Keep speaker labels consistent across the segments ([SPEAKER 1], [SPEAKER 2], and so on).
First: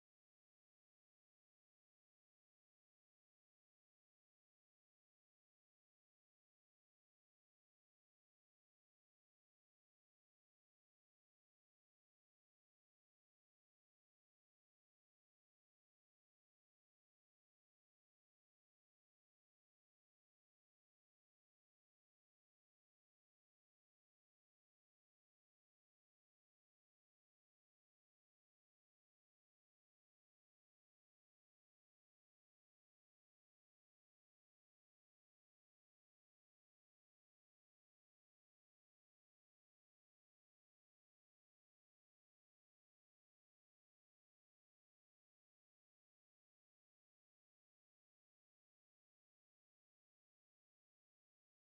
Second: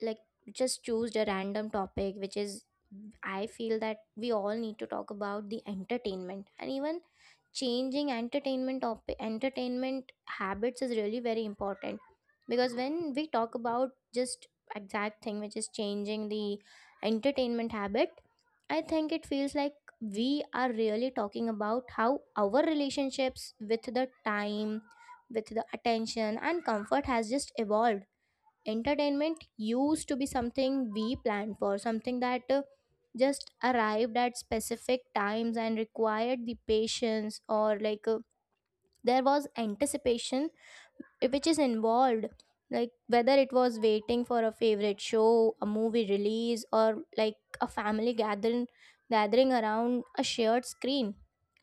[SPEAKER 1] like just choose a random topic which is, I feel that we all need to talk about the entertainment, and even changing entertainment habits is really very important. Because when we talk about just exact thing which is changing the entertainment habit, I think it feels like we are really talking about how our relationships with the time, with the attention and comfort has just evolved. Entertainment used to be something we planned for, something that just arrived at specific times and required the patience. Or there was anticipation which is involved, like whether it was waiting for a favorite show, a movie release, or like a family gathering around a shared screen.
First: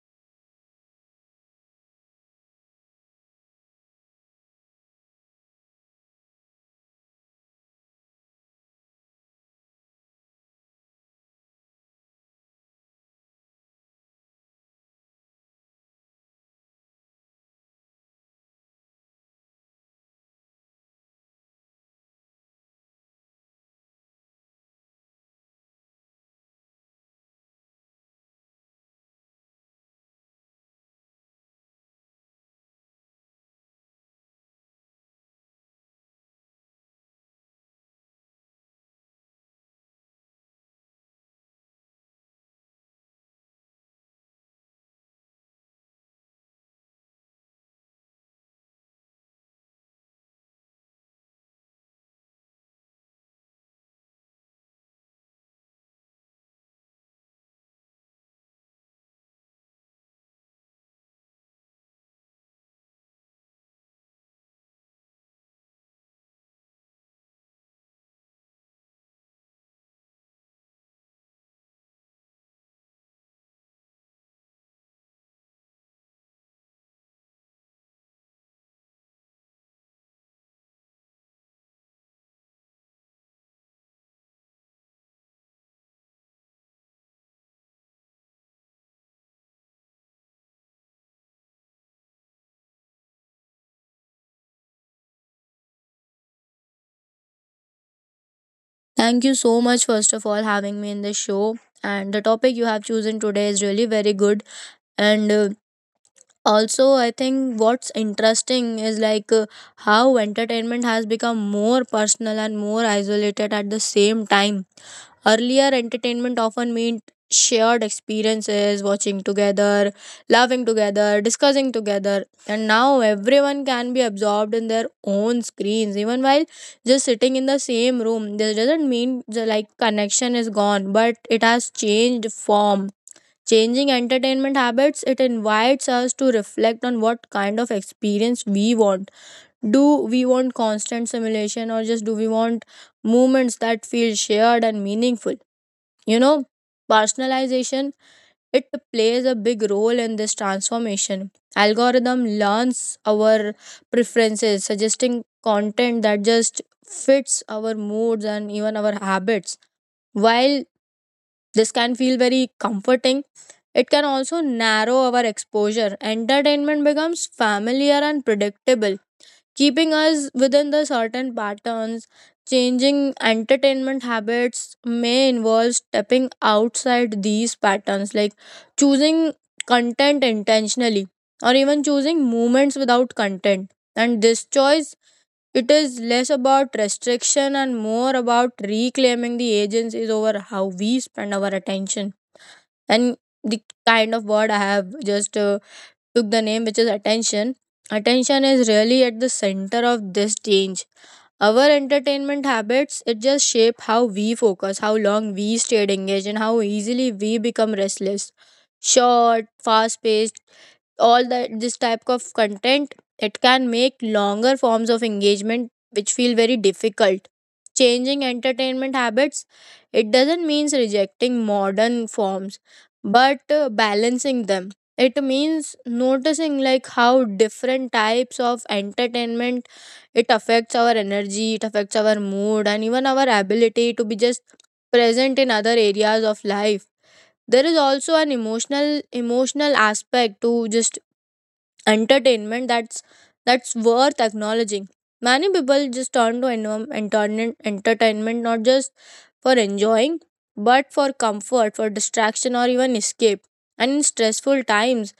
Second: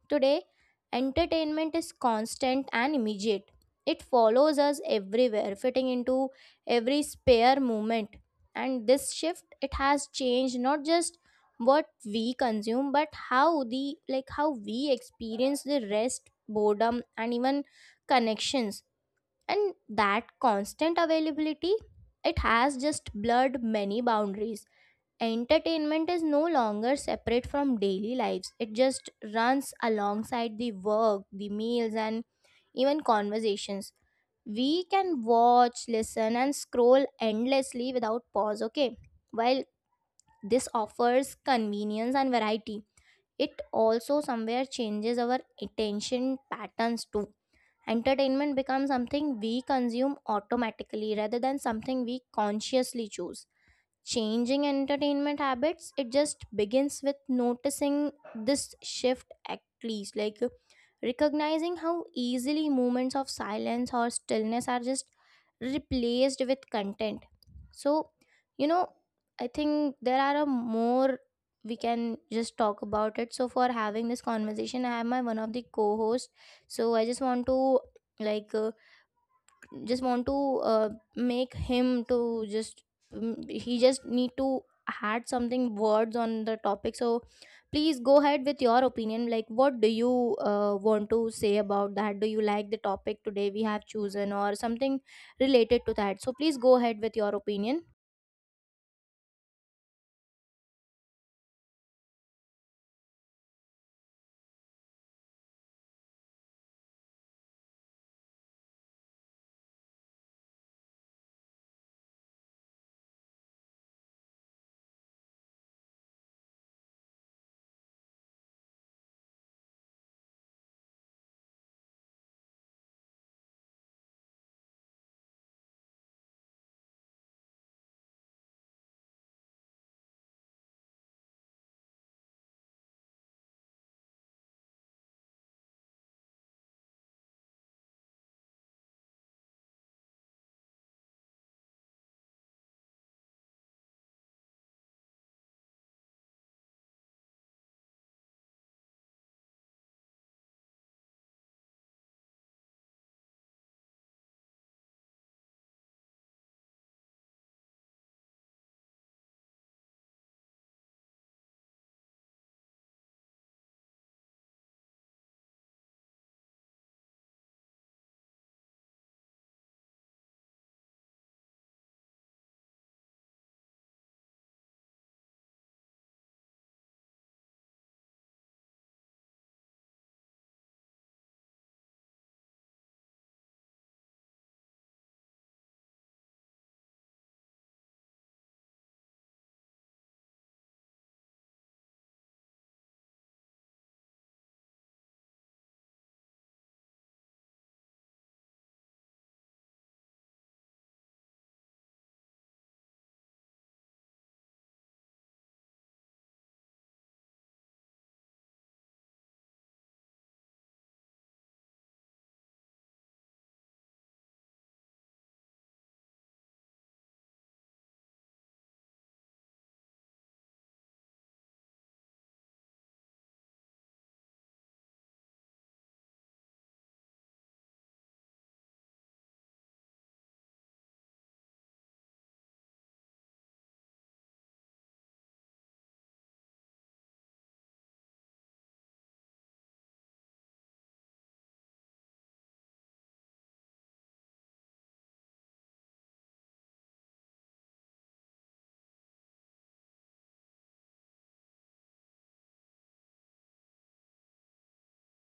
[SPEAKER 1] Today, entertainment is constant and immediate. It follows us everywhere, fitting into every spare moment. And this shift, it has changed not just what we consume, but how we experience the rest, boredom, and even connections. And that constant availability, it has just blurred many boundaries. Entertainment is no longer separate from daily lives. It just runs alongside the work, the meals, and even conversations. We can watch, listen, and scroll endlessly without pause. Okay, while this offers convenience and variety, it also somewhere changes our attention patterns too. Entertainment becomes something we consume automatically, rather than something we consciously choose. Changing entertainment habits, it just begins with noticing this shift, at least like recognizing how easily moments of silence or stillness are just replaced with content. So you know I think there are a more we can just talk about it. So for having this conversation, I have my one of the co-hosts. So I just want to, like uh, just want to, uh, make him to just, he just need to add something words on the topic. So please go ahead with your opinion, like what do you want to say about that? Do you like the topic today we have chosen or something related to that? So please go ahead with your opinion.
[SPEAKER 2] Thank you so much, first of all, having me in the show. And the topic you have chosen today is really very good. And also, I think what's interesting is how entertainment has become more personal and more isolated at the same time. Earlier, entertainment often meant shared experiences, watching together, laughing together, discussing together, and now everyone can be absorbed in their own screens. Even while just sitting in the same room, this doesn't mean the like connection is gone, but it has changed form. Changing entertainment habits, it invites us to reflect on what kind of experience we want. Do we want constant simulation, or just do we want moments that feel shared and meaningful? You know, Personalization it plays a big role in this transformation. Algorithm learns our preferences, suggesting content that just fits our moods and even our habits. While this can feel very comforting, it can also narrow our exposure. Entertainment becomes familiar and predictable, keeping us within the certain patterns. Changing entertainment habits may involve stepping outside these patterns, like choosing content intentionally, or even choosing movements without content. And this choice, it is less about restriction and more about reclaiming the agencies over how we spend our attention. And the kind of word I have just took the name, which is attention. Attention is really at the center of this change. Our entertainment habits, it just shape how we focus, how long we stayed engaged, and how easily we become restless. Short, fast paced, all that this type of content, it can make longer forms of engagement which feel very difficult. Changing entertainment habits, it doesn't means rejecting modern forms, but balancing them. It means noticing like how different types of entertainment it affects our energy, it affects our mood, and even our ability to be just present in other areas of life. There is also an emotional aspect to just entertainment that's worth acknowledging. Many people just turn to entertainment not just for enjoying, but for comfort, for distraction, or even escape. And in stressful times,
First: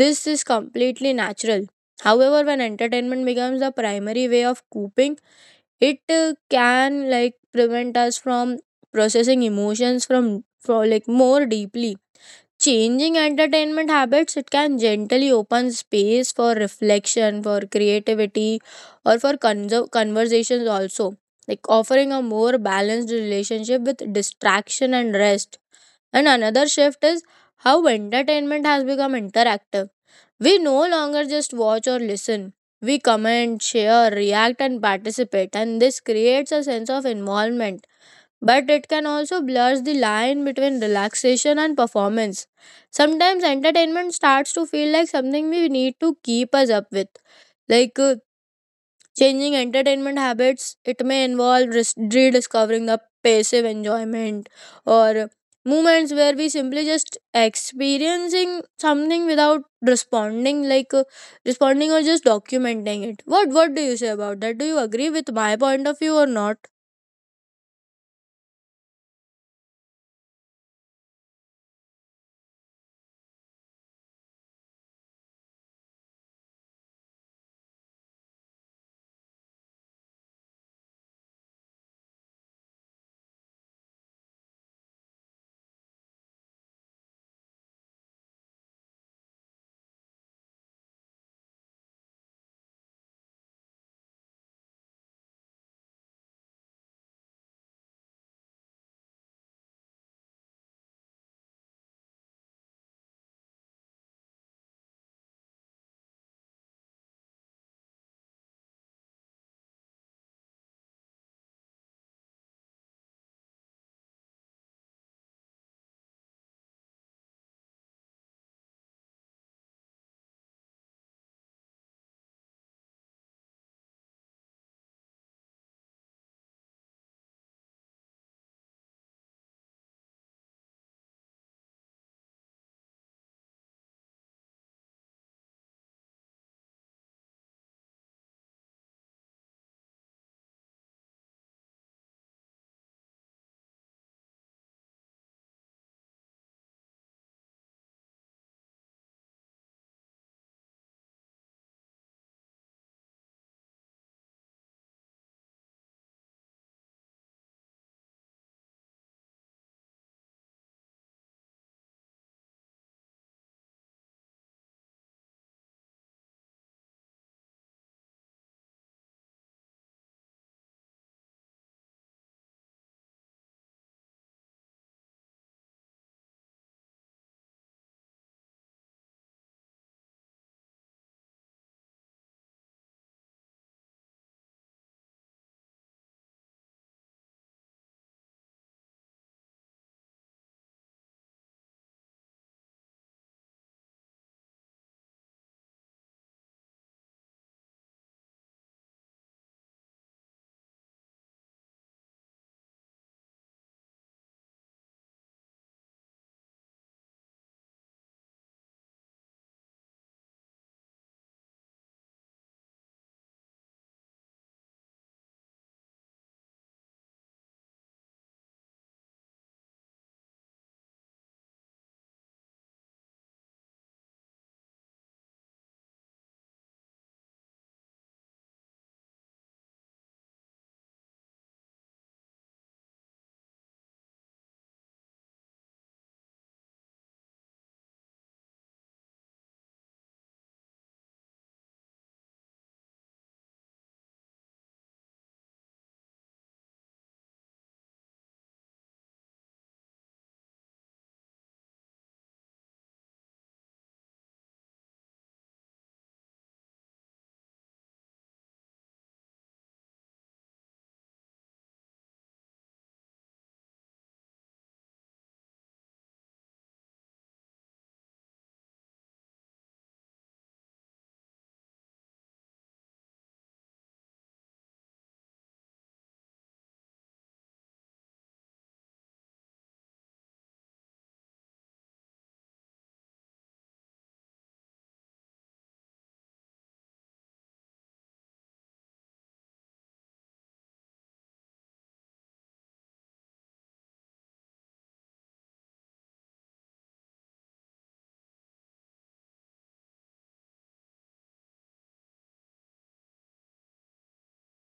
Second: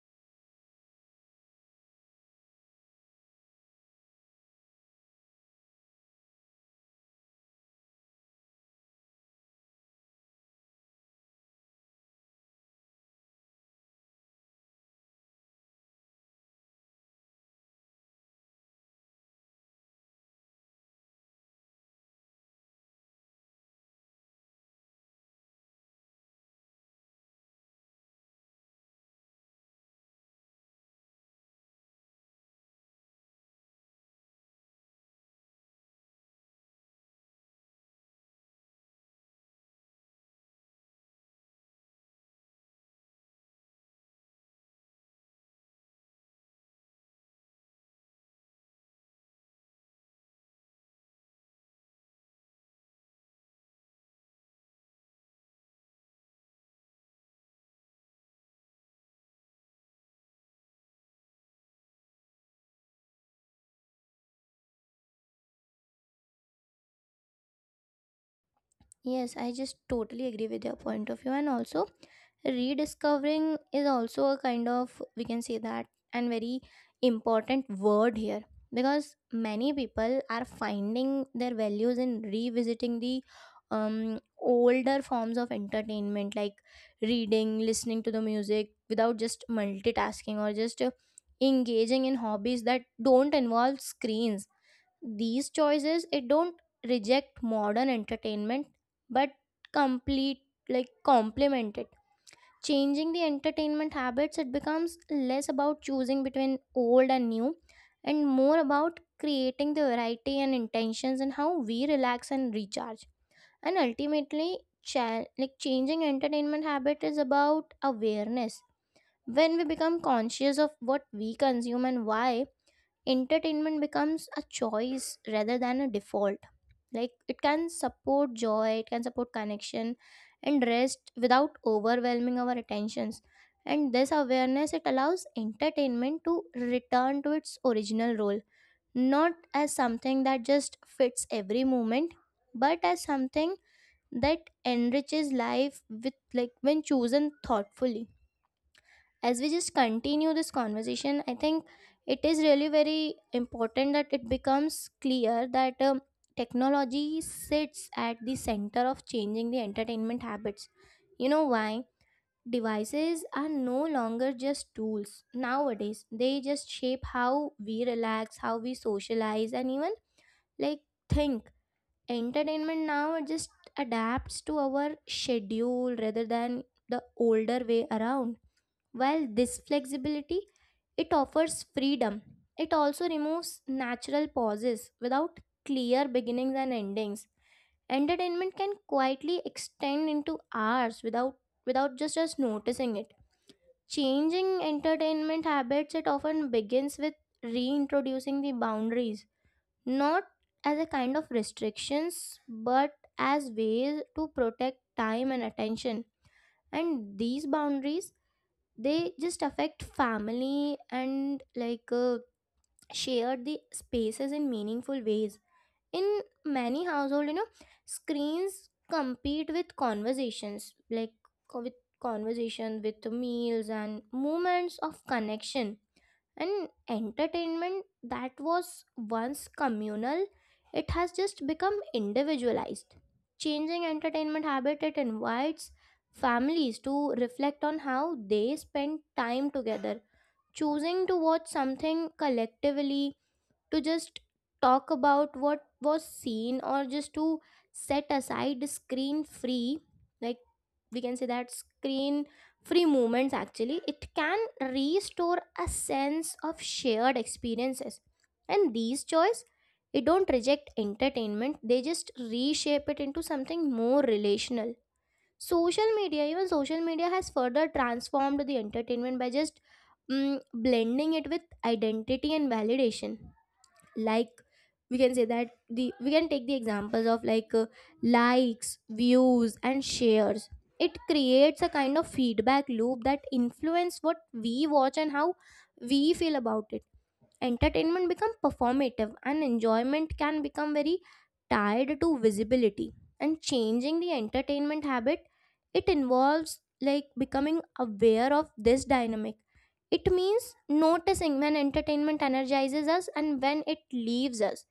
[SPEAKER 2] this is completely natural. However, when entertainment becomes the primary way of coping, it can like prevent us from processing emotions from for like more deeply. Changing entertainment habits, it can gently open space for reflection, for creativity, or for conversations also, like offering a more balanced relationship with distraction and rest. And another shift is how entertainment has become interactive. We no longer just watch or listen. We comment, share, react, and participate, and this creates a sense of involvement. But it can also blur the line between relaxation and performance. Sometimes entertainment starts to feel like something we need to keep us up with. Like, uh, Changing entertainment habits, it may involve rediscovering the passive enjoyment, or moments where we simply just experiencing something without responding, responding or just documenting it. What do you say about that? Do you agree with my point of view or not?
[SPEAKER 1] Yes, I just totally agree with your point of view. And also, rediscovering is also a kind of, we can say that, and very important word here. Because many people are finding their values in revisiting the older forms of entertainment, like reading, listening to the music without just multitasking, or just engaging in hobbies that don't involve screens. These choices, it don't reject modern entertainment, but complete, like complement it. Changing the entertainment habits, it becomes less about choosing between old and new, and more about creating the variety and intentions, and how we relax and recharge. And ultimately, changing entertainment habit is about awareness. When we become conscious of what we consume and why, entertainment becomes a choice rather than a default. Like, it can support joy, it can support connection, and rest without overwhelming our attentions. And this awareness, it allows entertainment to return to its original role, not as something that just fits every moment, but as something that enriches life with, like, when chosen thoughtfully. As we just continue this conversation, I think it is really very important that it becomes clear that technology sits at the center of changing the entertainment habits. You know why? Devices are no longer just tools nowadays. They just shape how we relax, how we socialize, and even like think. Entertainment now just adapts to our schedule rather than the older way around. While this flexibility, it offers freedom, it also removes natural pauses without clear beginnings and endings. Entertainment can quietly extend into hours without just us noticing it. Changing entertainment habits, it often begins with reintroducing the boundaries, not as a kind of restrictions, but as ways to protect time and attention. And these boundaries, they just affect family and share the spaces in meaningful ways. In many household, you know, screens compete with conversations, like co- with conversation with meals and moments of connection. And entertainment that was once communal, it has just become individualized. Changing entertainment habit, it invites families to reflect on how they spend time together, choosing to watch something collectively, to just talk about what was seen, or just to set aside screen free, like, we can say that screen free moments actually, it can restore a sense of shared experiences. And these choice, it don't reject entertainment, they just reshape it into something more relational. Social media, even social media has further transformed the entertainment by just, blending it with identity and validation. Like, we can say that the, we can take the examples of likes, views, and shares. It creates a kind of feedback loop that influence what we watch and how we feel about it. Entertainment become performative, and enjoyment can become very tied to visibility. And changing the entertainment habit, it involves like becoming aware of this dynamic. It means noticing when entertainment energizes us and when it leaves us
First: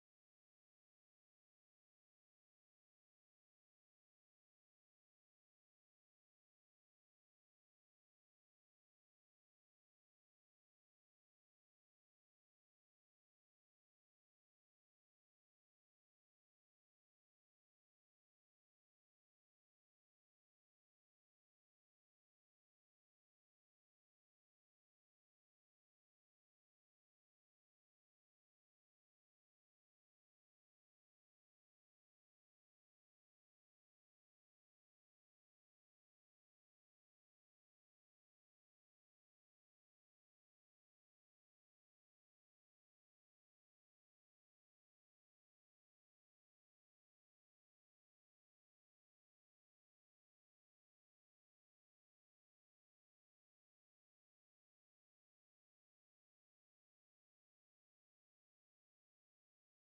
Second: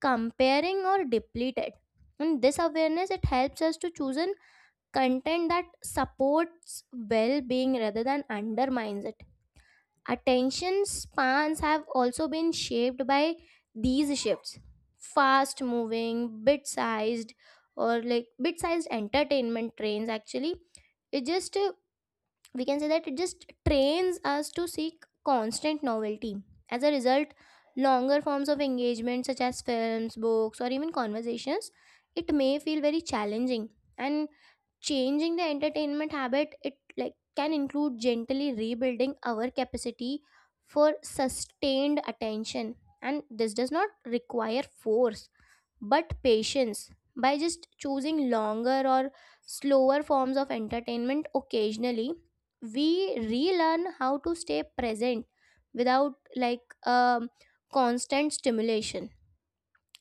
[SPEAKER 1] comparing or depleted. And this awareness, it helps us to choose an content that supports well-being rather than undermines it. Attention spans have also been shaped by these shifts. Fast moving, bit sized, or like bit sized entertainment trains actually. It just, uh, we can say that it just trains us to seek constant novelty. As a result, longer forms of engagement, such as films, books, or even conversations, it may feel very challenging. And changing the entertainment habit, it like can include gently rebuilding our capacity for sustained attention. And this does not require force, but patience. By just choosing longer or slower forms of entertainment occasionally, we relearn how to stay present without constant stimulation.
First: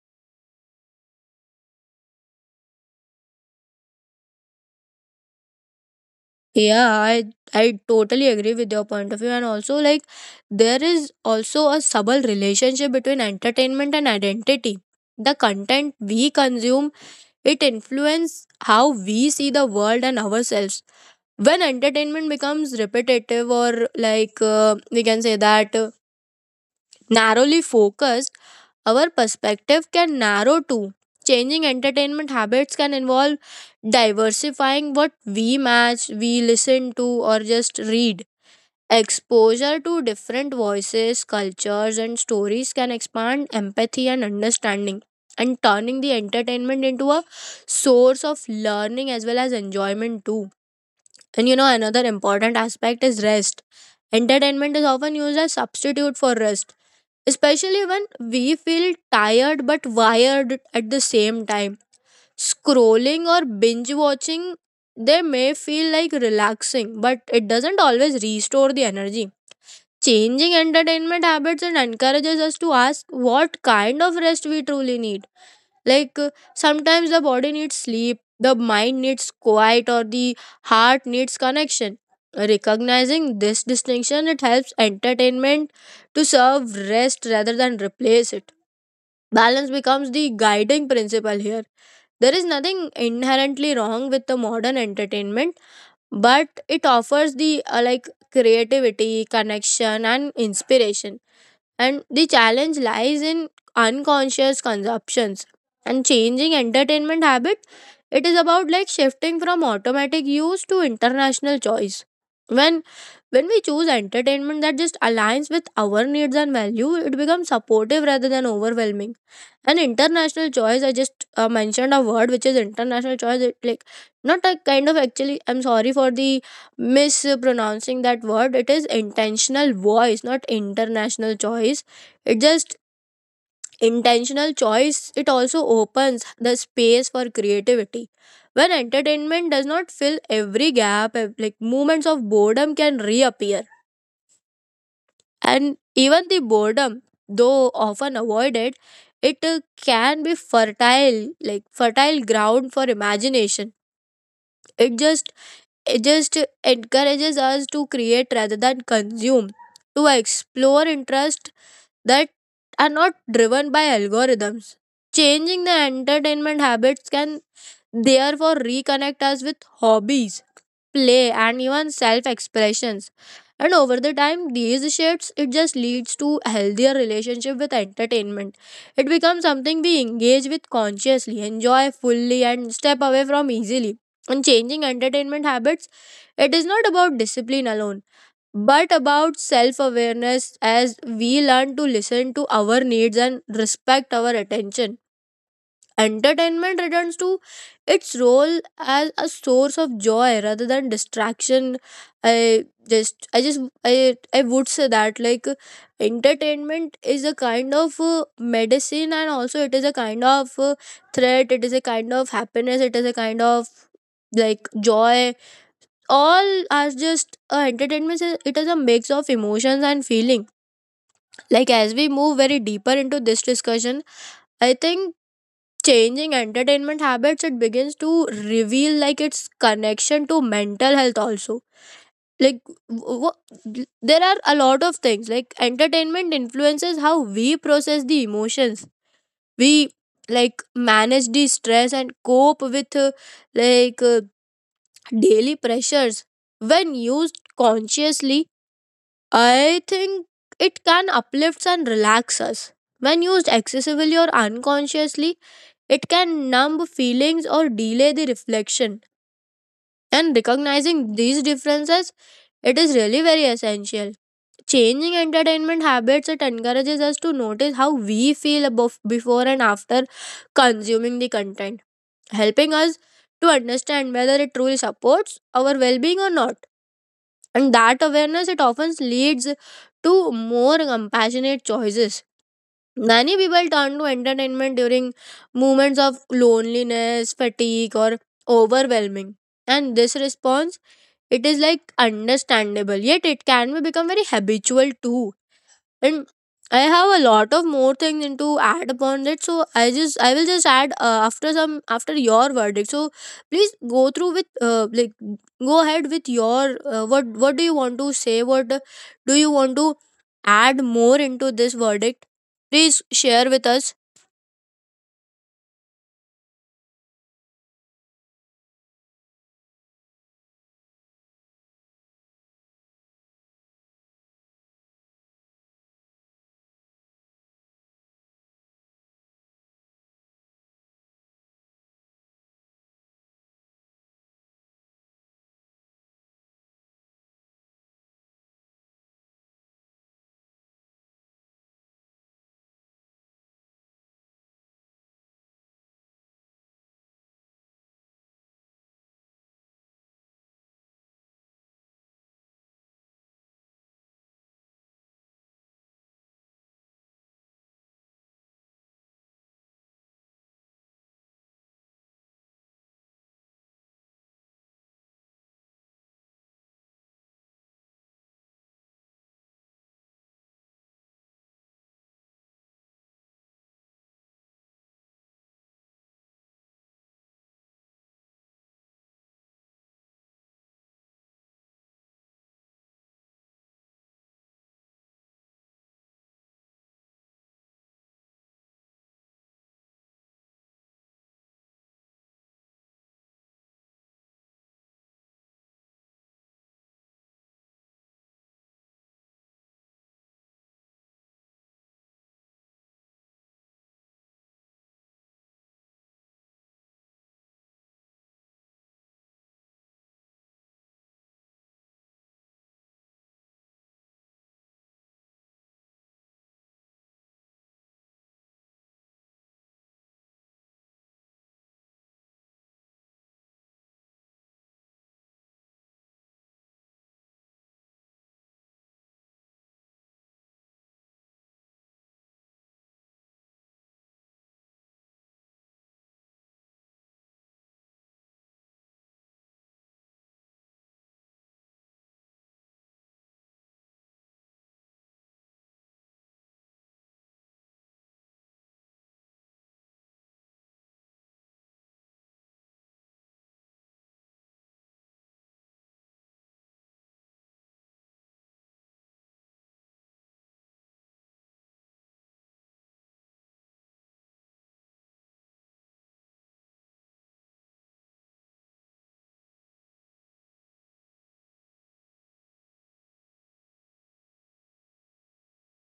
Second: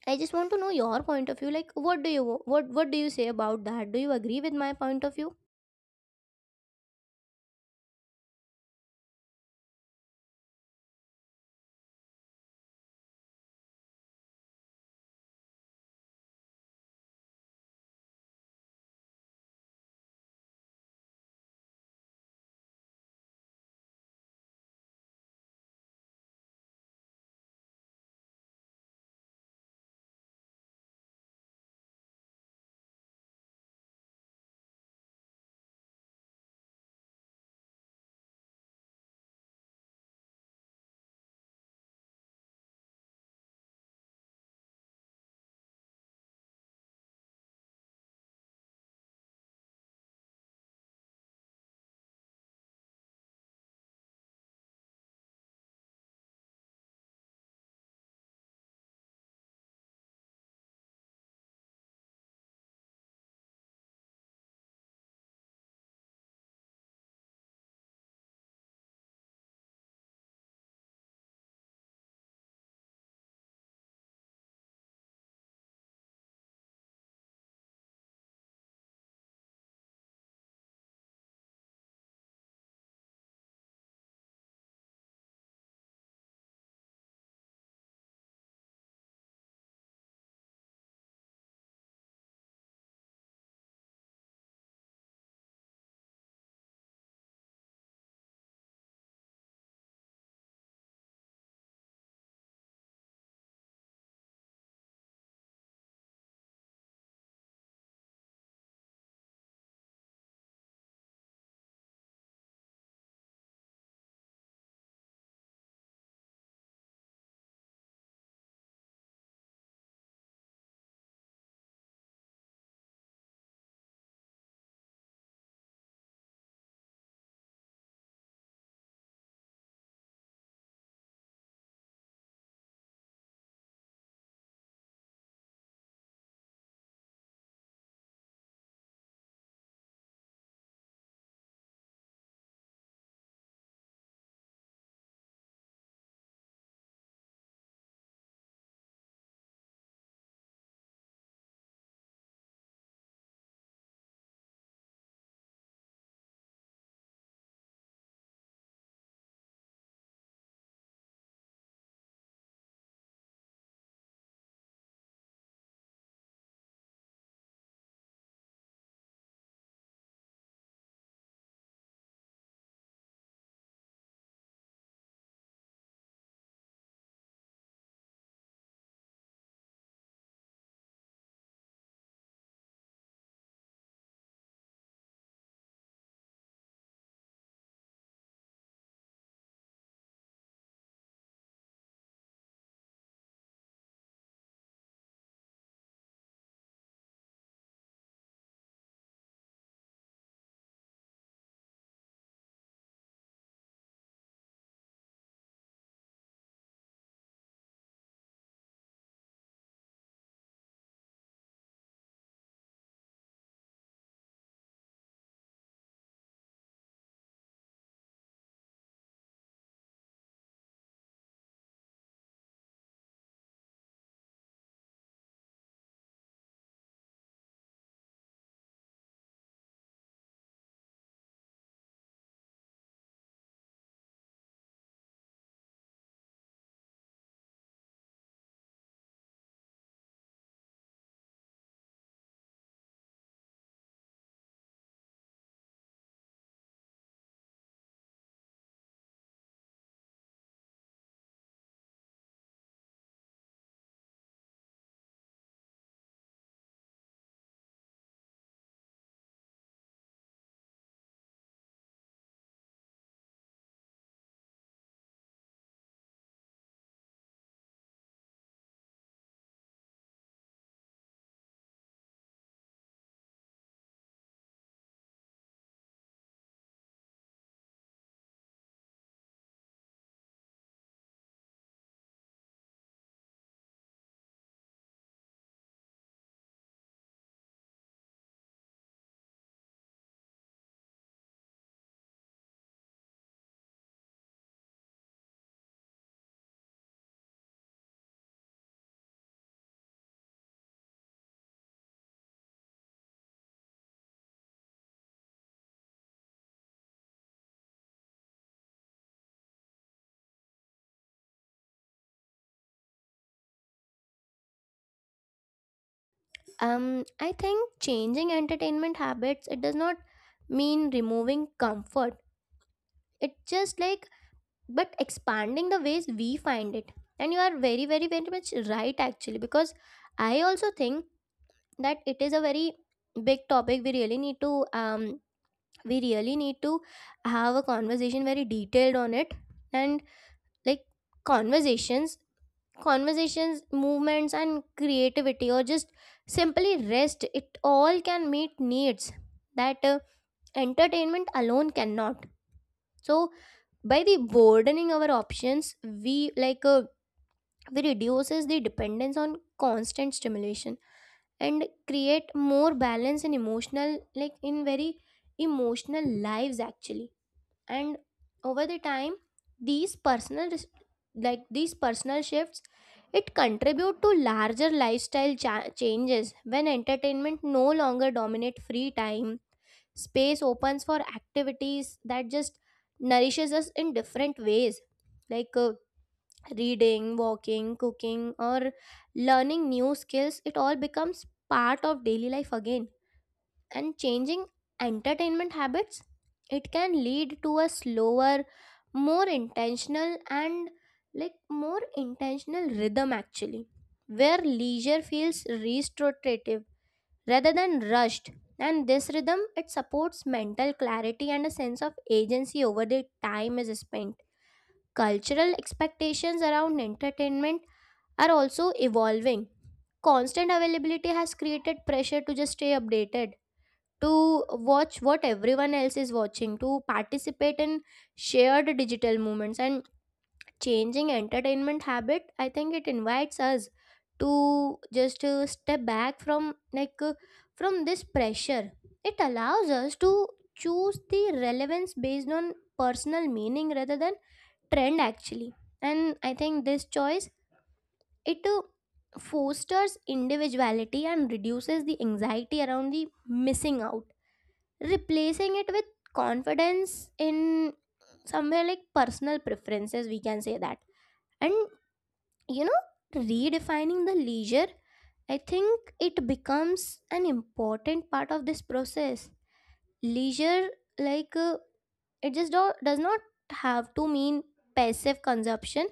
[SPEAKER 1] I just want to know your point of view. Like, what do you, what do you say about that? Do you agree with my point of view?
[SPEAKER 2] Yeah, I totally agree with your point of view, and also like there is also a subtle relationship between entertainment and identity. The content we consume, it influences how we see the world and ourselves. When entertainment becomes repetitive or, like, we can say that narrowly focused, our perspective can narrow too. Changing entertainment habits can involve diversifying what we match, we listen to, or just read. Exposure to different voices, cultures, and stories can expand empathy and understanding, and turning the entertainment into a source of learning as well as enjoyment, too. And you know, another important aspect is rest. Entertainment is often used as substitute for rest, especially when we feel tired but wired at the same time. Scrolling or binge watching, they may feel like relaxing, but it doesn't always restore the energy. Changing entertainment habits and encourages us to ask what kind of rest we truly need. Sometimes the body needs sleep, the mind needs quiet, or the heart needs connection. Recognizing this distinction, it helps entertainment to serve rest rather than replace it. Balance becomes the guiding principle here. There is nothing inherently wrong with the modern entertainment, but it offers the creativity, connection, and inspiration, and the challenge lies in unconscious consumptions. And changing entertainment habit, it is about like shifting from automatic use to international choice. When when we choose entertainment that just aligns with our needs and value, it becomes supportive rather than overwhelming. And international choice, I just mentioned a word which is international choice. It, like, not a kind of, actually I'm sorry for the mispronouncing that word. It is intentional voice, not international choice. It just intentional choice, it also opens the space for creativity. When entertainment does not fill every gap, like moments of boredom can reappear. And even the boredom, though often avoided, it can be fertile ground for imagination. It just it just encourages us to create rather than consume, to explore interests that are not driven by algorithms. Changing the entertainment habits can, therefore, reconnect us with hobbies, play, and even self expressions. And over the time, these shifts it just leads to a healthier relationship with entertainment. It becomes something we engage with consciously, enjoy fully, and step away from easily. And changing entertainment habits, it is not about discipline alone, but about self awareness. As we learn to listen to our needs and respect our attention, entertainment returns to its role as a source of joy rather than distraction. I just i just i i would say that like entertainment is a kind of medicine, and also it is a kind of threat. It is a kind of happiness, it is a kind of like joy. All are just entertainment it is a mix of emotions and feeling. Like as we move very deeper into this discussion, I think changing entertainment habits, it begins to reveal like its connection to mental health also. Like, w- there are a lot of things. Like entertainment influences how we process the emotions, we like manage the stress, and cope with like uh, daily pressures. When used consciously, I think it can uplift and relax us. When used excessively or unconsciously, it can numb feelings or delay the reflection. And recognizing these differences, it is really very essential. Changing entertainment habits, it encourages us to notice how we feel above, before and after consuming the content, helping us to understand whether it truly supports our well being or not. And that awareness, it often leads to more compassionate choices. Many people turn to entertainment during moments of loneliness, fatigue, or overwhelming. And this response, it is like understandable, yet it can be become very habitual too. And I have a lot of more things into add upon it. So I will just add after some after your verdict. So please go through with go ahead with your what do you want to say, what do you want to add more into this verdict? Please share with us.
[SPEAKER 1] I think changing entertainment habits, it does not mean removing comfort. It just like, but expanding the ways we find it. And you are very, very, very much right actually. Because I also think that it is a very big topic. We really need to, we really need to have a conversation very detailed on it. And like conversations, conversations, movements and creativity, or just simply rest, it all can meet needs that entertainment alone cannot. So by the broadening our options, we we reduces the dependence on constant stimulation and create more balance in emotional, like in very emotional lives actually. And over the time, these personal res- like these personal shifts, it contribute to larger lifestyle changes. When entertainment no longer dominate free time, space opens for activities that just nourishes us in different ways. like uh, Reading, walking, cooking, or learning new skills, it all becomes part of daily life again. And changing entertainment habits, it can lead to a slower, more intentional, and like more intentional rhythm actually, where leisure feels restorative rather than rushed. And this rhythm, it supports mental clarity and a sense of agency over the time is spent. Cultural expectations around entertainment are also evolving. Constant availability has created pressure to just stay updated, to watch what everyone else is watching, to participate in shared digital movements. And changing entertainment habit, I think it invites us to just step back from from this pressure. It allows us to choose the relevance based on personal meaning rather than trend actually. And I think this choice, it fosters individuality and reduces the anxiety around the missing out, replacing it with confidence in somewhere like personal preferences, we can say that. And you know, redefining the leisure, I think it becomes an important part of this process. Leisure, like uh, it just does not have to mean passive consumption.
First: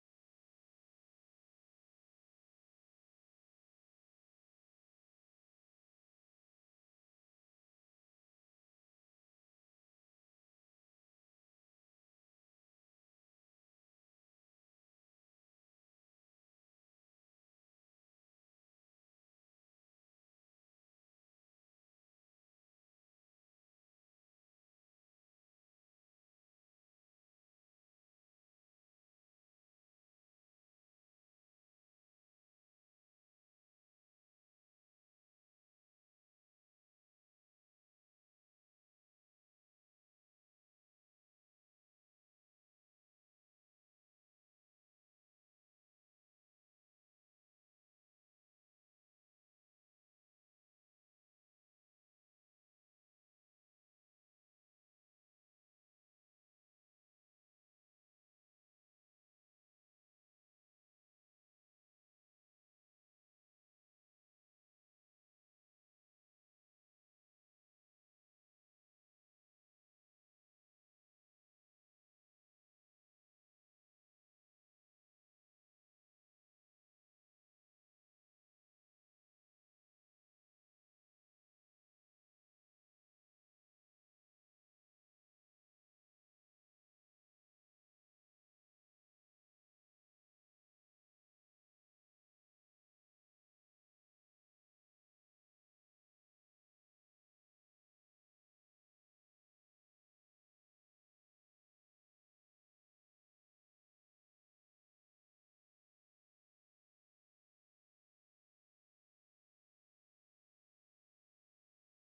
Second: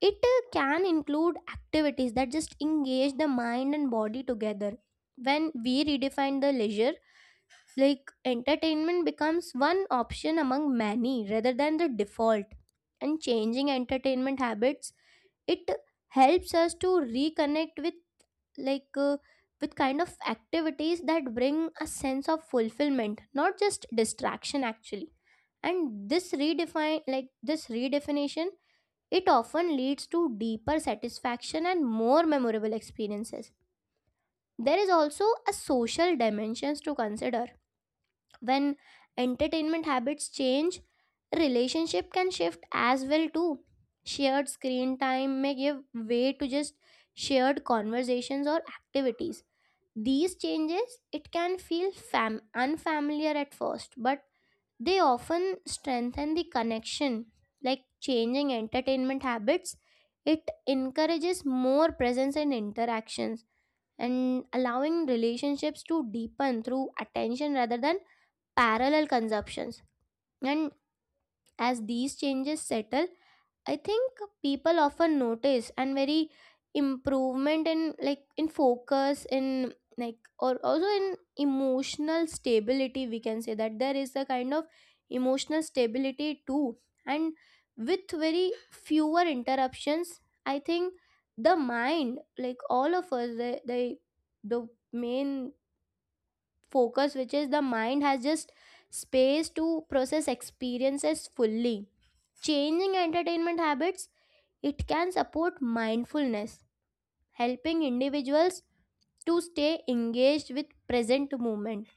[SPEAKER 1] It can include activities that just engage the mind and body together. When we redefine the leisure, like entertainment becomes one option among many rather than the default. And changing entertainment habits, it helps us to reconnect with, like uh, with kind of activities that bring a sense of fulfillment, not just distraction actually. And this redefine, like this redefinition, it often leads to deeper satisfaction and more memorable experiences. There is also a social dimensions to consider. When entertainment habits change, relationship can shift as well too. Shared screen time may give way to just shared conversations or activities. These changes, it can feel unfamiliar at first, but they often strengthen the connection. Like changing entertainment habits, it encourages more presence and interactions, and allowing relationships to deepen through attention rather than parallel consumptions. And as these changes settle, I think people often notice and very improvement in like in focus in like or also in emotional stability, we can say that there is a kind of emotional stability too. And with very fewer interruptions, I think the mind, like all of us, the main focus, which is the mind, has just space to process experiences fully. Changing entertainment habits, it can support mindfulness, helping individuals to stay engaged with present moment.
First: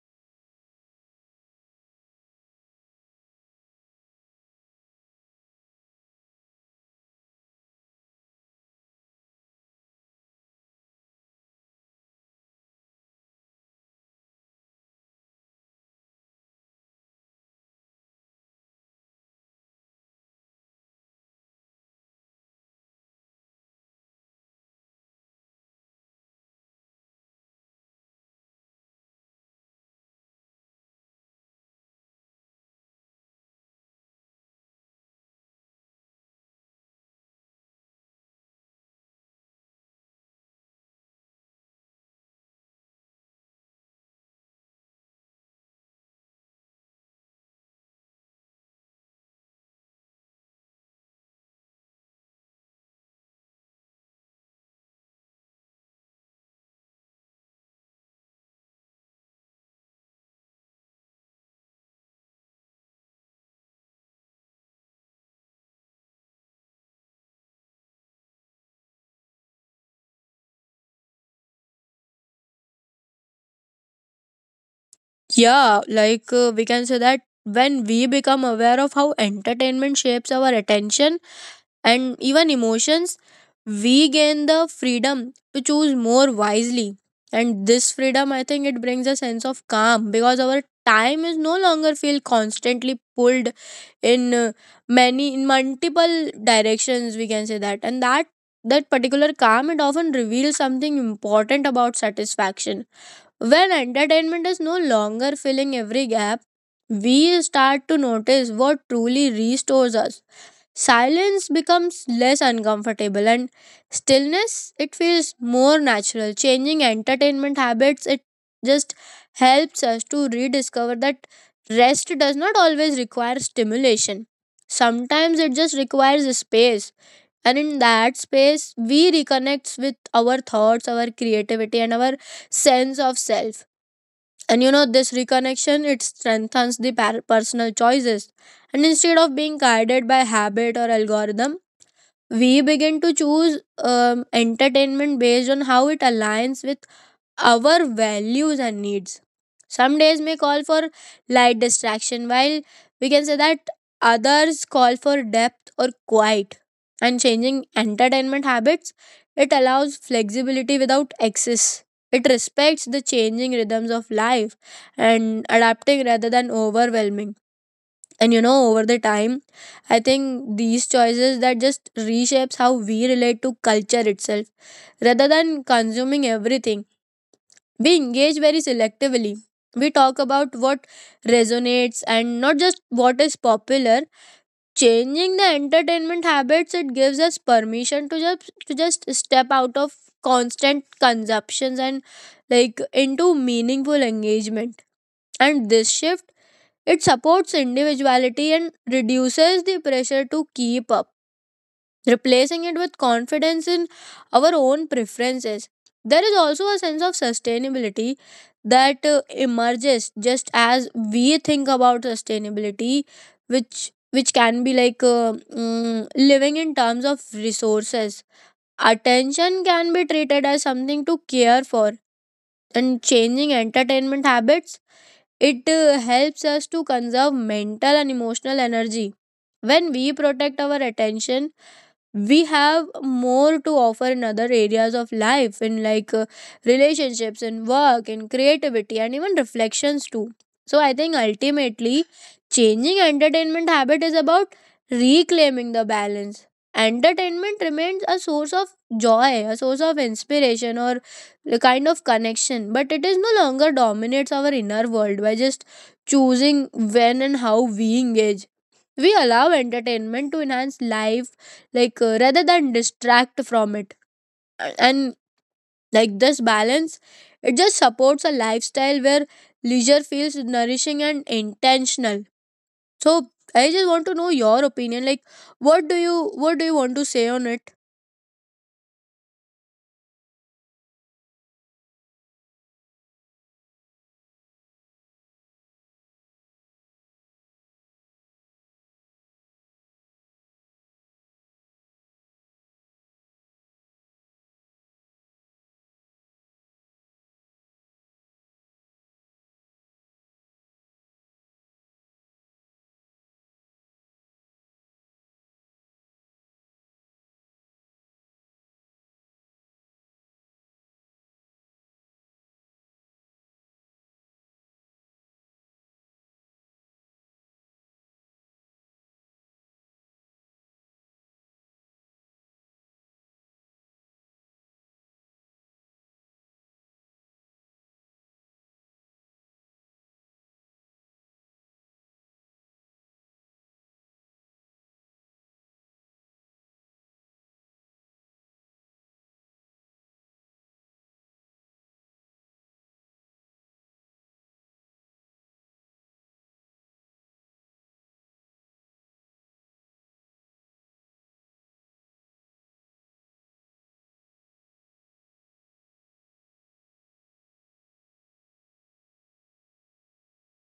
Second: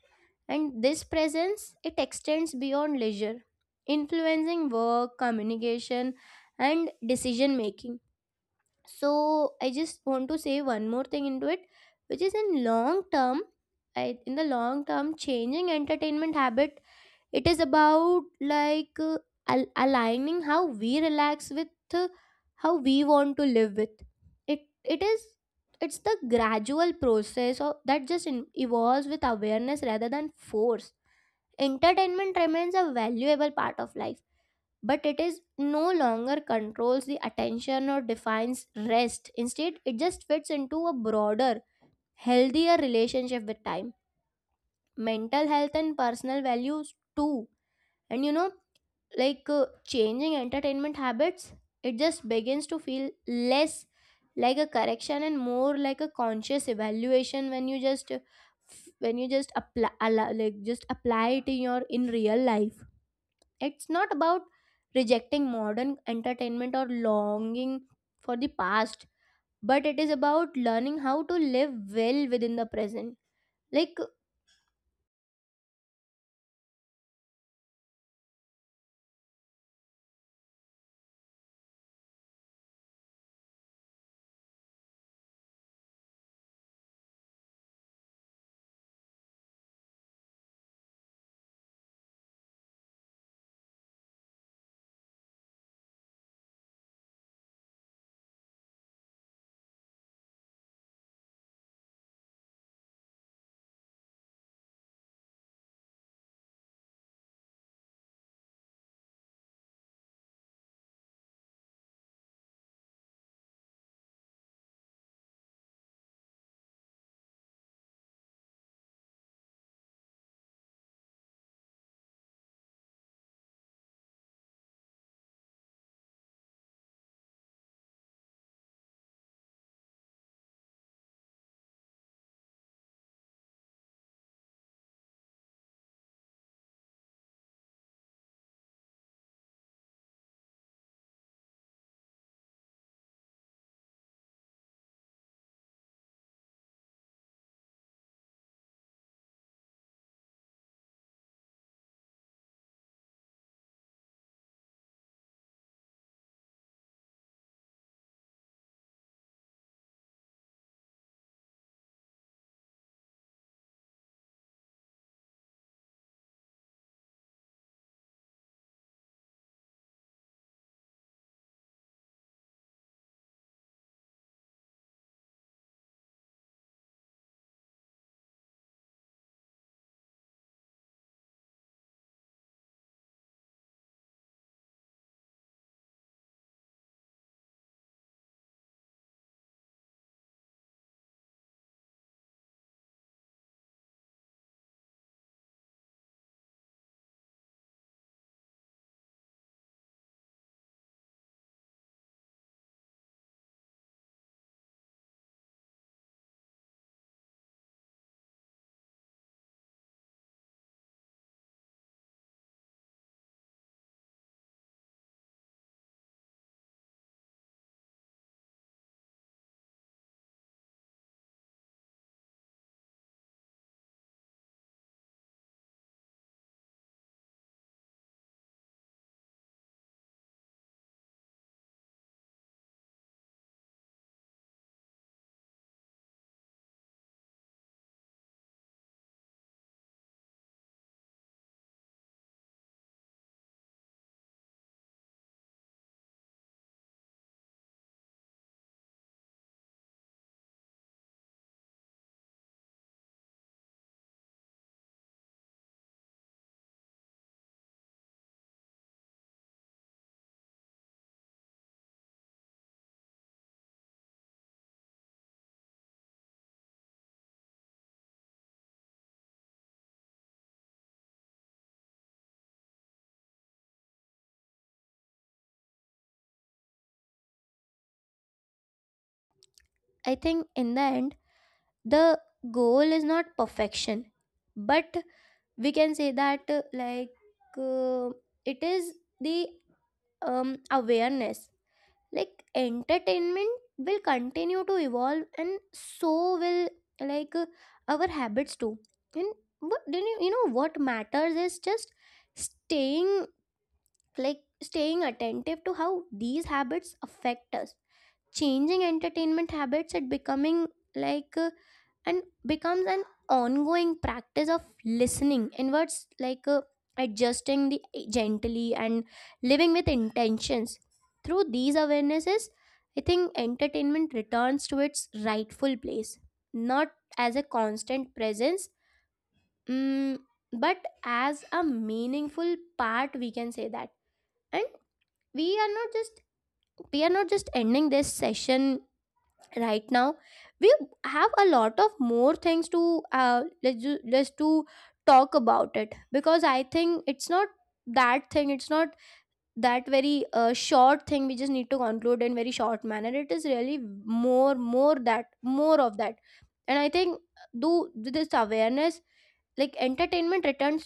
[SPEAKER 1] And this presence, it extends beyond leisure, influencing work communication and decision making. So I just want to say one more thing into it, which is in long term, in the long term, changing entertainment habit, it is about like aligning how we relax with uh, how we want to live with. It is it's the gradual process of, that just in, evolves with awareness rather than force. Entertainment remains a valuable part of life, but it is no longer controls the attention or defines rest. Instead, it just fits into a broader, healthier relationship with time, mental health, and personal values too. And you know, like changing entertainment habits, it just begins to feel less like a correction and more like a conscious evaluation when you just when you just apply like just apply it in your in real life. It's not about rejecting modern entertainment or longing for the past, but it is about learning how to live well within the present. Like,
[SPEAKER 2] Yeah, we can say that when we become aware of how entertainment shapes our attention and even emotions, we gain the freedom to choose more wisely. And this freedom, I think it brings a sense of calm because our time is no longer feel constantly pulled in uh, in multiple directions, we can say that. And that particular calm, it often reveals something important about satisfaction. When entertainment is no longer filling every gap, we start to notice what truly restores us. Silence becomes less uncomfortable, and stillness it feels more natural. Changing entertainment habits, it just helps us to rediscover that rest does not always require stimulation. Sometimes it just requires a space. And in that space, we reconnect with our thoughts, our creativity, and our sense of self. And you know, this reconnection it strengthens the personal choices. And instead of being guided by habit or algorithm, we begin to choose entertainment based on how it aligns with our values and needs. Some days may call for light distraction, while, we can say that, others call for depth or quiet. And changing entertainment habits, it allows flexibility without excess. It respects the changing rhythms of life, and adapting rather than overwhelming. And you know, over the time, I think these choices that just reshapes how we relate to culture itself. Rather than consuming everything, we engage very selectively. We talk about what resonates and not just what is popular. Changing the entertainment habits, it gives us permission to just step out of constant consumptions and like into meaningful engagement. And this shift, it supports individuality and reduces the pressure to keep up, replacing it with confidence in our own preferences. There is also a sense of sustainability that emerges just as we think about sustainability, which can be like living in terms of resources. Attention can be treated as something to care for, and changing entertainment habits it helps us to conserve mental and emotional energy. When we protect our attention we have more to offer in other areas of life, in relationships, in work, in creativity, and even reflections too. So I think ultimately changing entertainment habit is about reclaiming the balance. Entertainment remains a source of joy, a source of inspiration, or a kind of connection, but it is no longer dominates our inner world. By just choosing when and how we engage, we allow entertainment to enhance life, rather than distract from it. And like this balance, it just supports a lifestyle where leisure feels nourishing and intentional. So I just want to know your opinion, like, what do you what do you want to say on it?
[SPEAKER 1] I think in the end, the goal is not perfection, but we can say that like uh, it is the awareness. Like entertainment will continue to evolve, and so will like our habits too. And you know, what matters is just staying, like staying attentive to how these habits affect us. Changing entertainment habits and becoming like and becomes an ongoing practice of listening, in words like adjusting the gently and living with intentions. Through these awarenesses, I think entertainment returns to its rightful place, not as a constant presence, mm, but as a meaningful part, we can say that. And we are not just we are not just ending this session right now. We have a lot of more things to let's to talk about it, because I think it's not that thing. It's not that very short thing we just need to conclude in very short manner. It is really more of that. And I think do this awareness, like entertainment returns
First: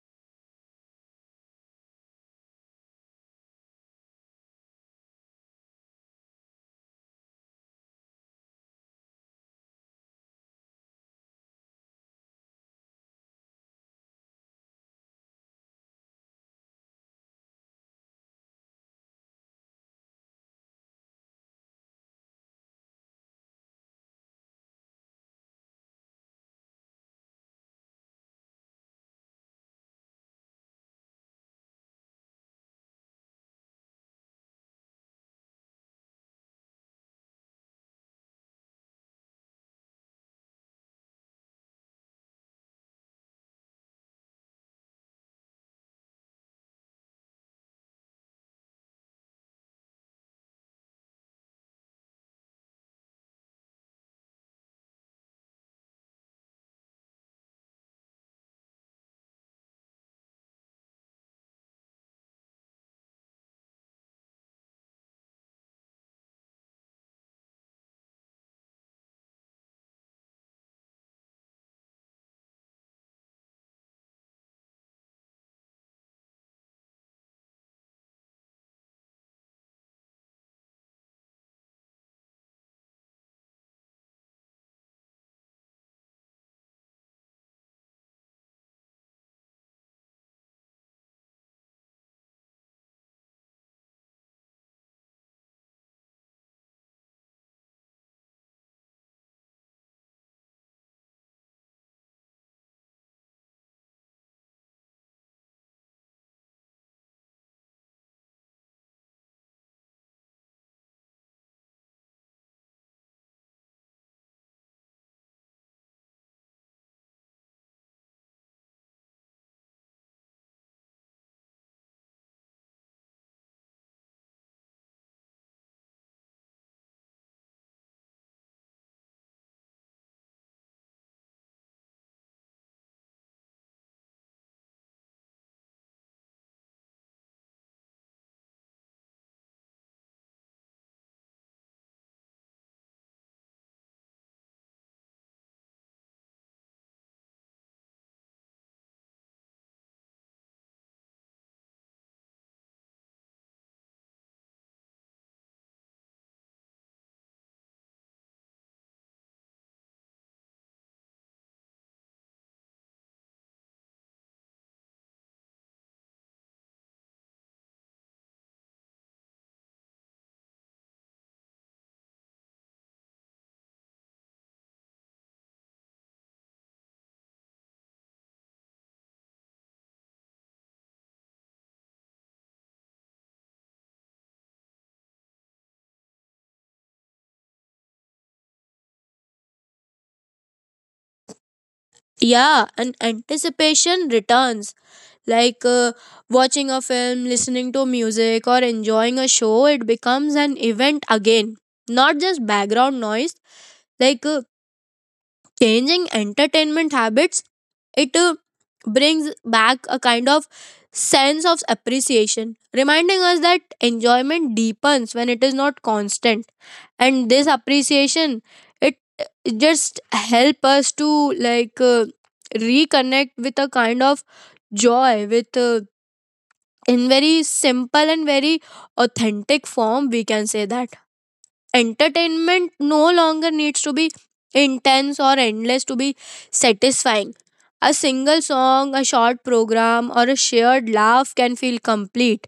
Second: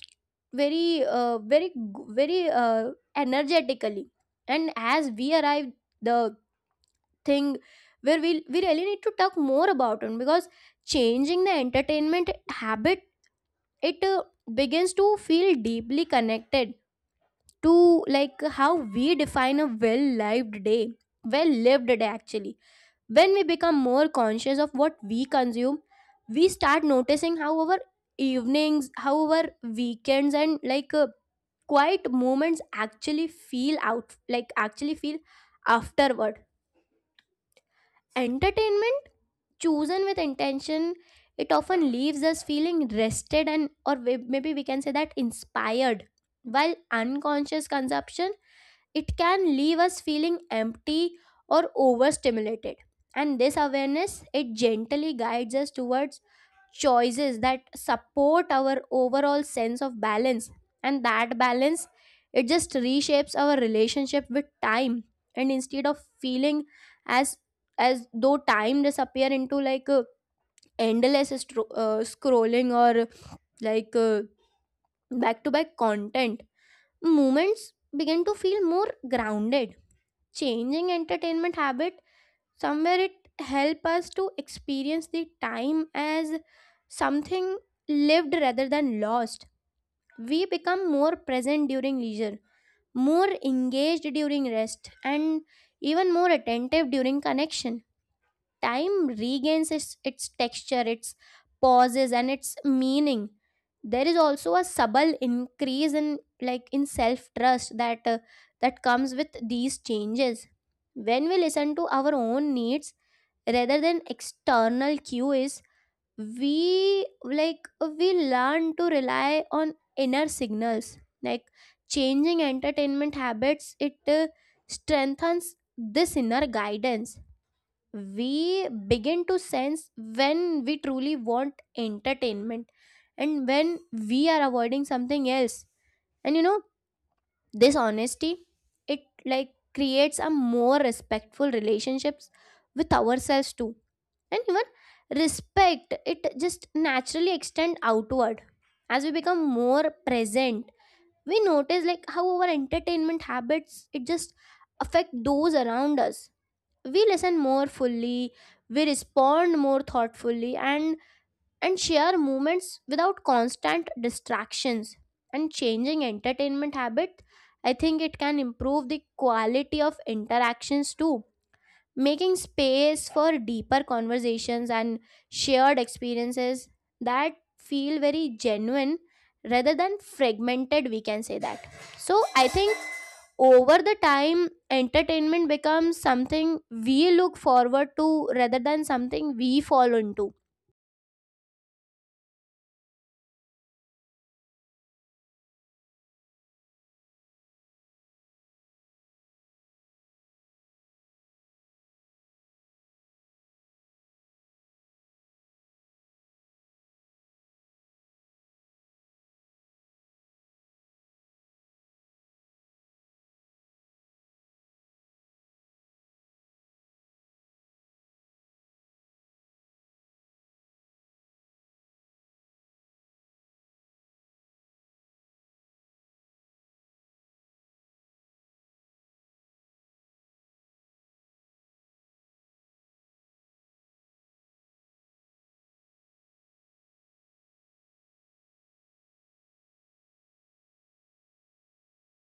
[SPEAKER 1] very very energetically. And as we arrive the thing where we really need to talk more about it, because changing the entertainment habit, it begins to feel deeply connected to like how we define a well lived day. Well lived day actually. When we become more conscious of what we consume, we start noticing how our evenings, how our weekends, and like quiet moments actually feel out like actually feel afterward. Entertainment chosen with intention, it often leaves us feeling rested and or maybe we can say that inspired, while unconscious consumption, it can leave us feeling empty or overstimulated. And this awareness, it gently guides us towards choices that support our overall sense of balance. And that balance, it just reshapes our relationship with time. And instead of feeling as though time disappear into like a endless scrolling or like back to back content, moments begin to feel more grounded. Changing entertainment habit, somewhere it help us to experience the time as something lived rather than lost. We become more present during leisure, more engaged during rest, and even more attentive during connection. Time regains its texture, its pauses, and its meaning. There is also a subtle increase in like in self trust that that comes with these changes. When we listen to our own needs rather than external cues, we like we learn to rely on inner signals. Like, changing entertainment habits, it strengthens this inner guidance. We begin to sense when we truly want entertainment and when we are avoiding something else. And you know, this honesty, it like creates a more respectful relationships with ourselves too. And even respect, it just naturally extend outward. As we become more present, we notice like how our entertainment habits, it just affect those around us. We listen more fully, we respond more thoughtfully, and share moments without constant distractions. And changing entertainment habit, I think it can improve the quality of interactions too, making space for deeper conversations and shared experiences that feel very genuine rather than fragmented, we can say that. So I think over the time, entertainment becomes something we look forward to rather than something we fall into.
[SPEAKER 2] Yeah, and anticipation returns. like uh, Watching a film, listening to music, or enjoying a show, it becomes an event again, not just background noise. Like, changing entertainment habits, it brings back a kind of sense of appreciation, reminding us that enjoyment deepens when it is not constant. And this appreciation, it just help us to reconnect with a kind of joy, with in very simple and very authentic form, we can say that. Entertainment no longer needs to be intense or endless to be satisfying. A single song, a short program, or a shared laugh can feel complete.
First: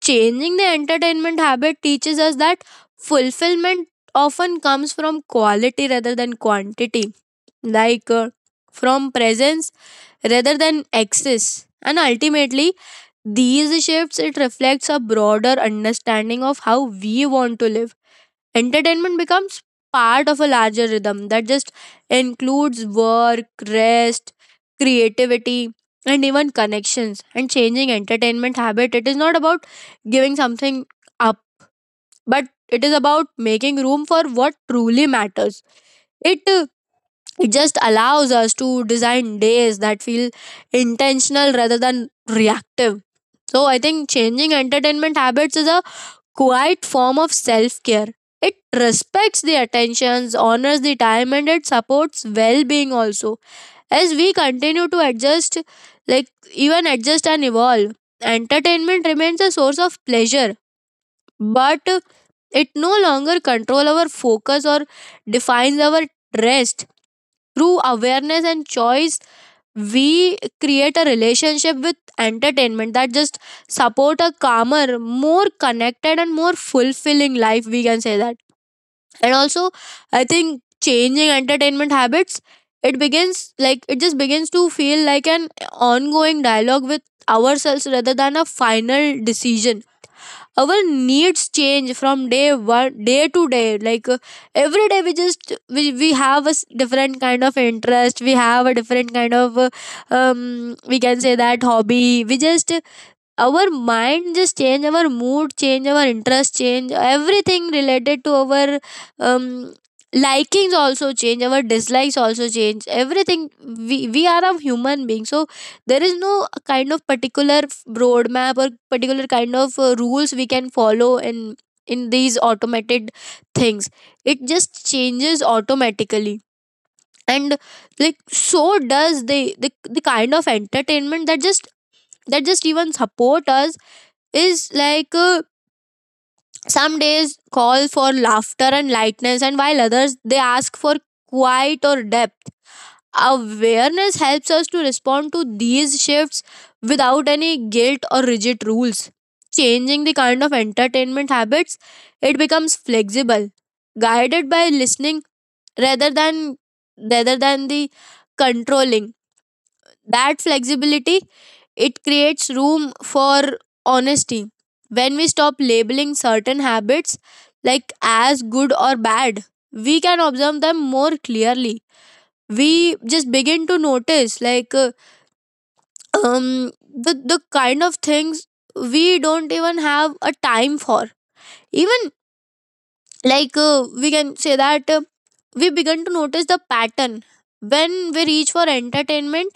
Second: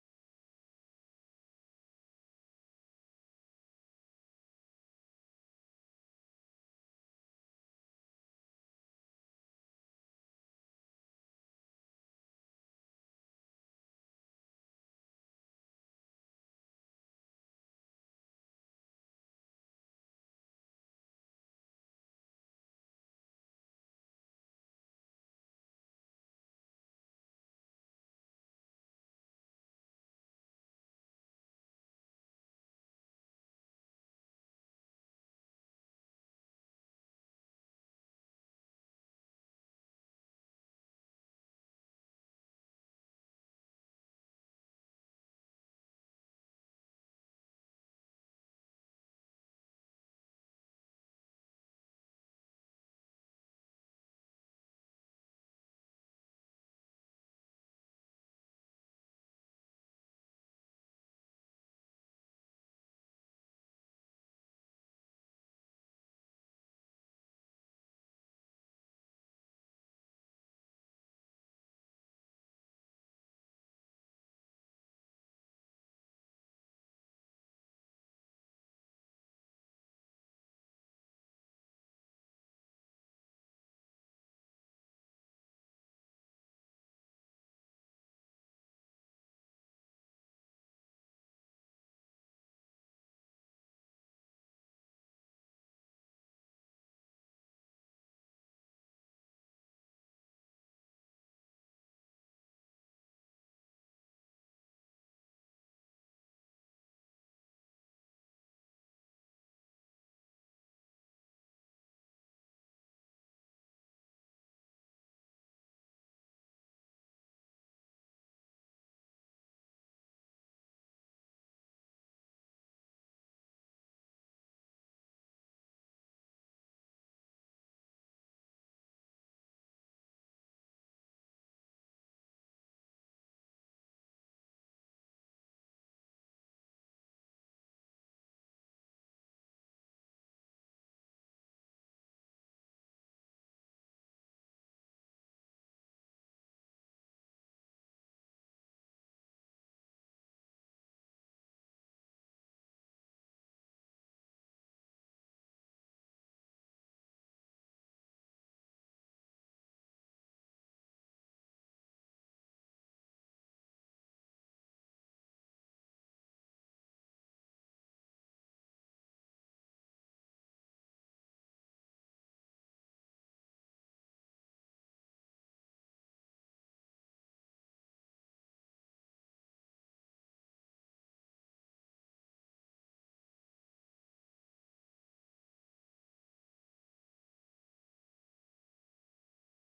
[SPEAKER 2] Changing the entertainment habit teaches us that fulfillment often comes from quality rather than quantity, like uh, from presence rather than excess. And ultimately, these shifts it reflects a broader understanding of how we want to live. Entertainment becomes part of a larger rhythm that just includes work, rest, creativity, and even connections. And changing entertainment habit, it is not about giving something up, but it is about making room for what truly matters. It uh, it just allows us to design days that feel intentional rather than reactive. So I think changing entertainment habits is a quiet form of self care. It respects the attentions, honors the time, and it supports well being also. As we continue to adjust, like, even adjust and evolve, entertainment remains a source of pleasure, but it no longer controls our focus or defines our rest. Through awareness and choice, we create a relationship with entertainment that just support a calmer, more connected, and more fulfilling life, we can say that. And also, I think changing entertainment habits, it begins, like, it just begins to feel like an ongoing dialogue with ourselves rather than a final decision. Our needs change from day to day. Every day, we just we have a different kind of interest, we have a different kind of we can say that hobby. We just, our mind just change, our mood change, our interest change, everything related to our um, likings also change, our dislikes also change, everything. We are a human being, so there is no kind of particular roadmap or particular kind of rules we can follow in these automated things. It just changes automatically. And like, so does the kind of entertainment that just even support us. Is like some days call for laughter and lightness, and while others they ask for quiet or depth. Awareness helps us to respond to these shifts without any guilt or rigid rules. Changing the kind of entertainment habits, it becomes flexible, guided by listening rather than rather than the controlling. That flexibility, it creates room for honesty. When we stop labeling certain habits like as good or bad, we can observe them more clearly. We just begin to notice, um the kind of things we don't even have a time for. Even we can say that, we begin to notice the pattern when we reach for entertainment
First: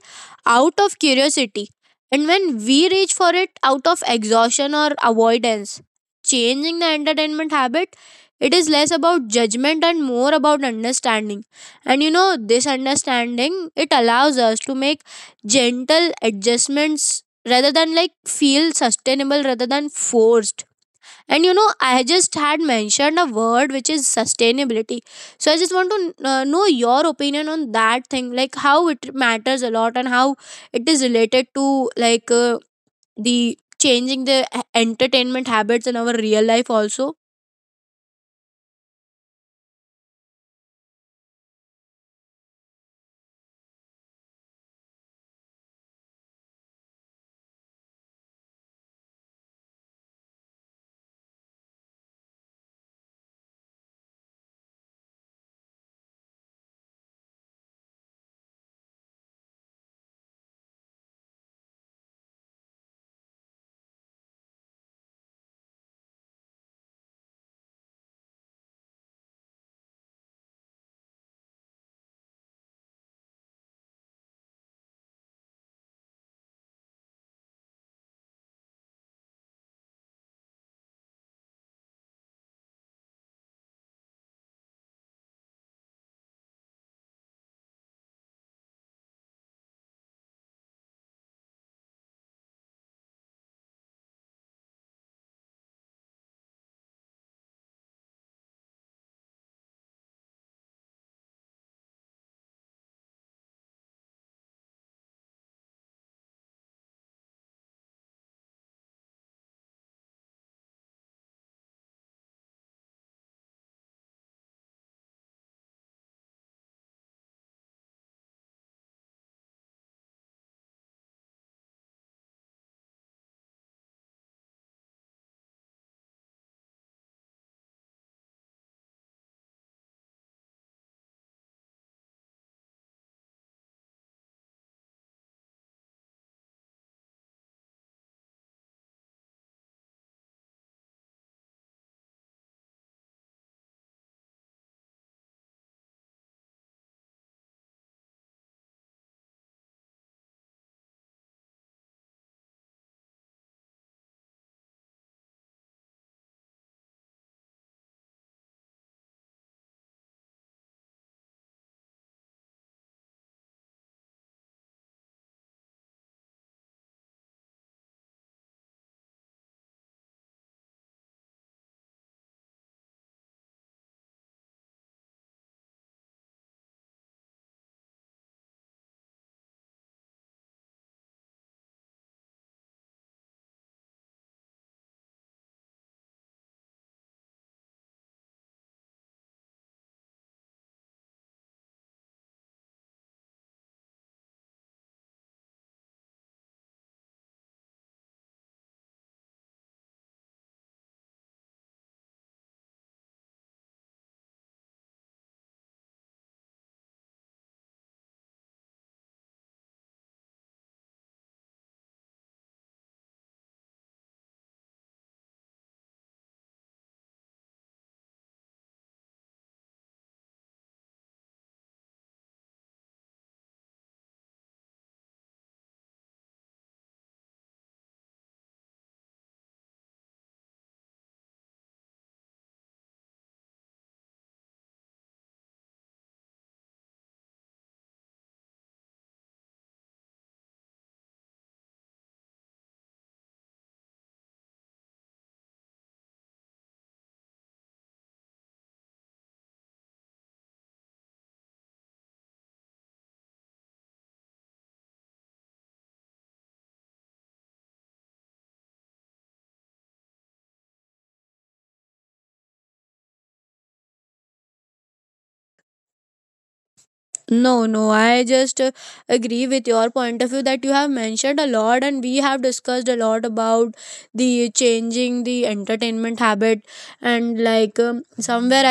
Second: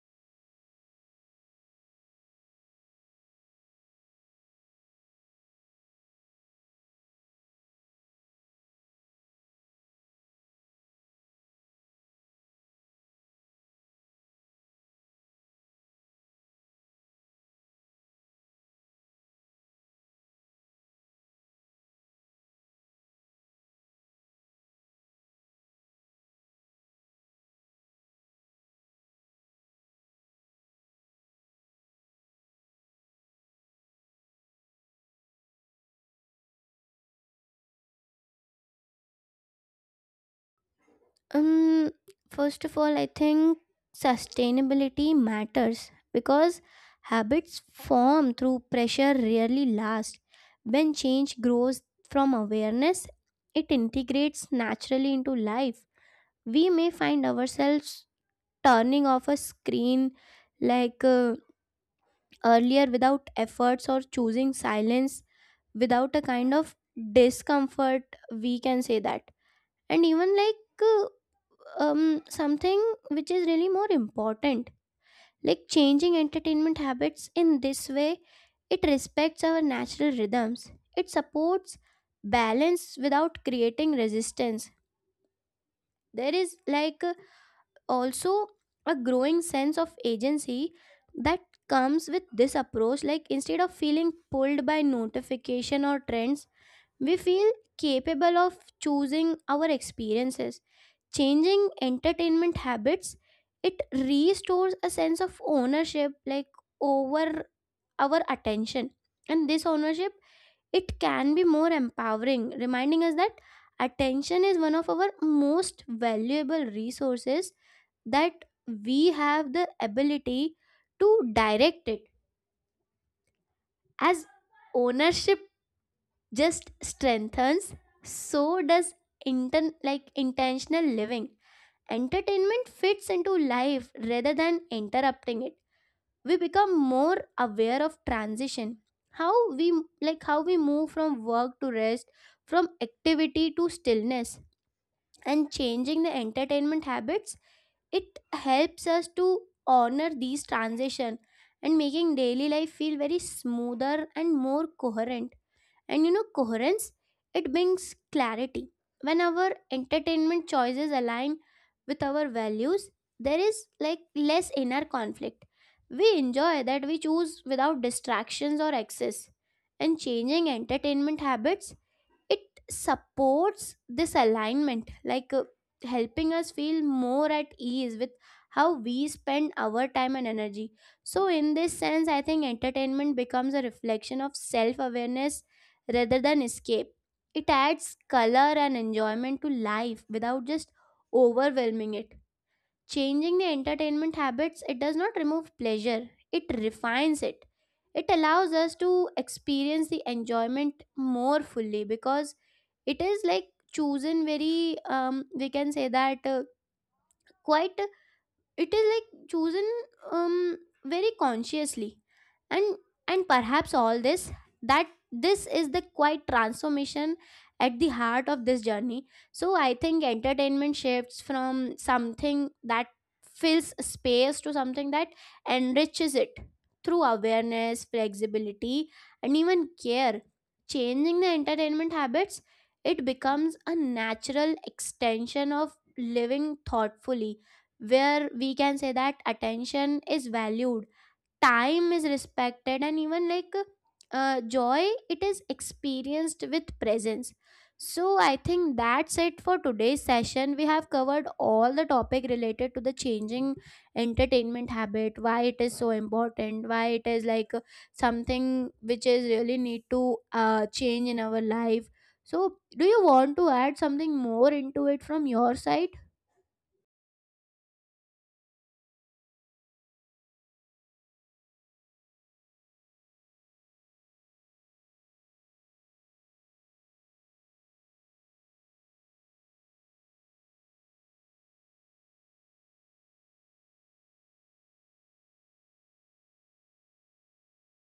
[SPEAKER 2] out of curiosity, and when we reach for it out of exhaustion or avoidance. Changing the entertainment habit, it is less about judgment and more about understanding. And you know, this understanding it allows us to make gentle adjustments rather than, like, feel sustainable rather than forced. And you know, I just had mentioned a word which is sustainability. So I just want to know your opinion on that thing, like how it matters a lot and how it is related to the changing the entertainment habits in our real life also.
[SPEAKER 1] um first of all, I think sustainability matters because habits formed through pressure rarely last. When change grows from awareness, it integrates naturally into life. We may find ourselves turning off a screen, like earlier without efforts or choosing silence without a kind of discomfort, we can say that. And even like something which is really more important, like changing entertainment habits in this way, it respects our natural rhythms. It supports balance without creating resistance. There is like also a growing sense of agency that comes with this approach, like instead of feeling pulled by notification or trends, we feel capable of choosing our experiences. Changing entertainment habits, it restores a sense of ownership, like over our attention. And this ownership, it can be more empowering, reminding us that attention is one of our most valuable resources, that we have the ability to direct it. As ownership just strengthens, so does like intentional living. Entertainment fits into life rather than interrupting it. We become more aware of transition, how we like how we move from work to rest, from activity to stillness. And changing the entertainment habits, it helps us to honor these transition and making daily life feel very smoother and more coherent. And you know, coherence, it brings clarity. When our entertainment choices align with our values, there is like less inner conflict. We enjoy that we choose without distractions or excess. And changing entertainment habits, it supports this alignment, like helping us feel more at ease with how we spend our time and energy. So in this sense, I think entertainment becomes a reflection of self awareness rather than escape. It adds color and enjoyment to life without just overwhelming it. Changing the entertainment habits, it does not remove pleasure, it refines it. It allows us to experience the enjoyment more fully because it is like chosen very we can say that quite, it is like chosen um, very consciously. and and perhaps all this, that this is the quite transformation at the heart of this journey. So I think entertainment shifts from something that fills space to something that enriches it. Through awareness, flexibility, and even care, changing the entertainment habits, it becomes a natural extension of living thoughtfully, where we can say that attention is valued, time is respected, and even like joy, it is experienced with presence. So I think that's it for today's session. We have covered all the topic related to the changing entertainment habit, why it is so important, why it is like something which is really need to change in our life. So do you want to add something more into it from your side?
[SPEAKER 2] No, no, I just agree with your point of view that you have mentioned a lot, and we have discussed a lot about the changing the entertainment habit, and like somewhere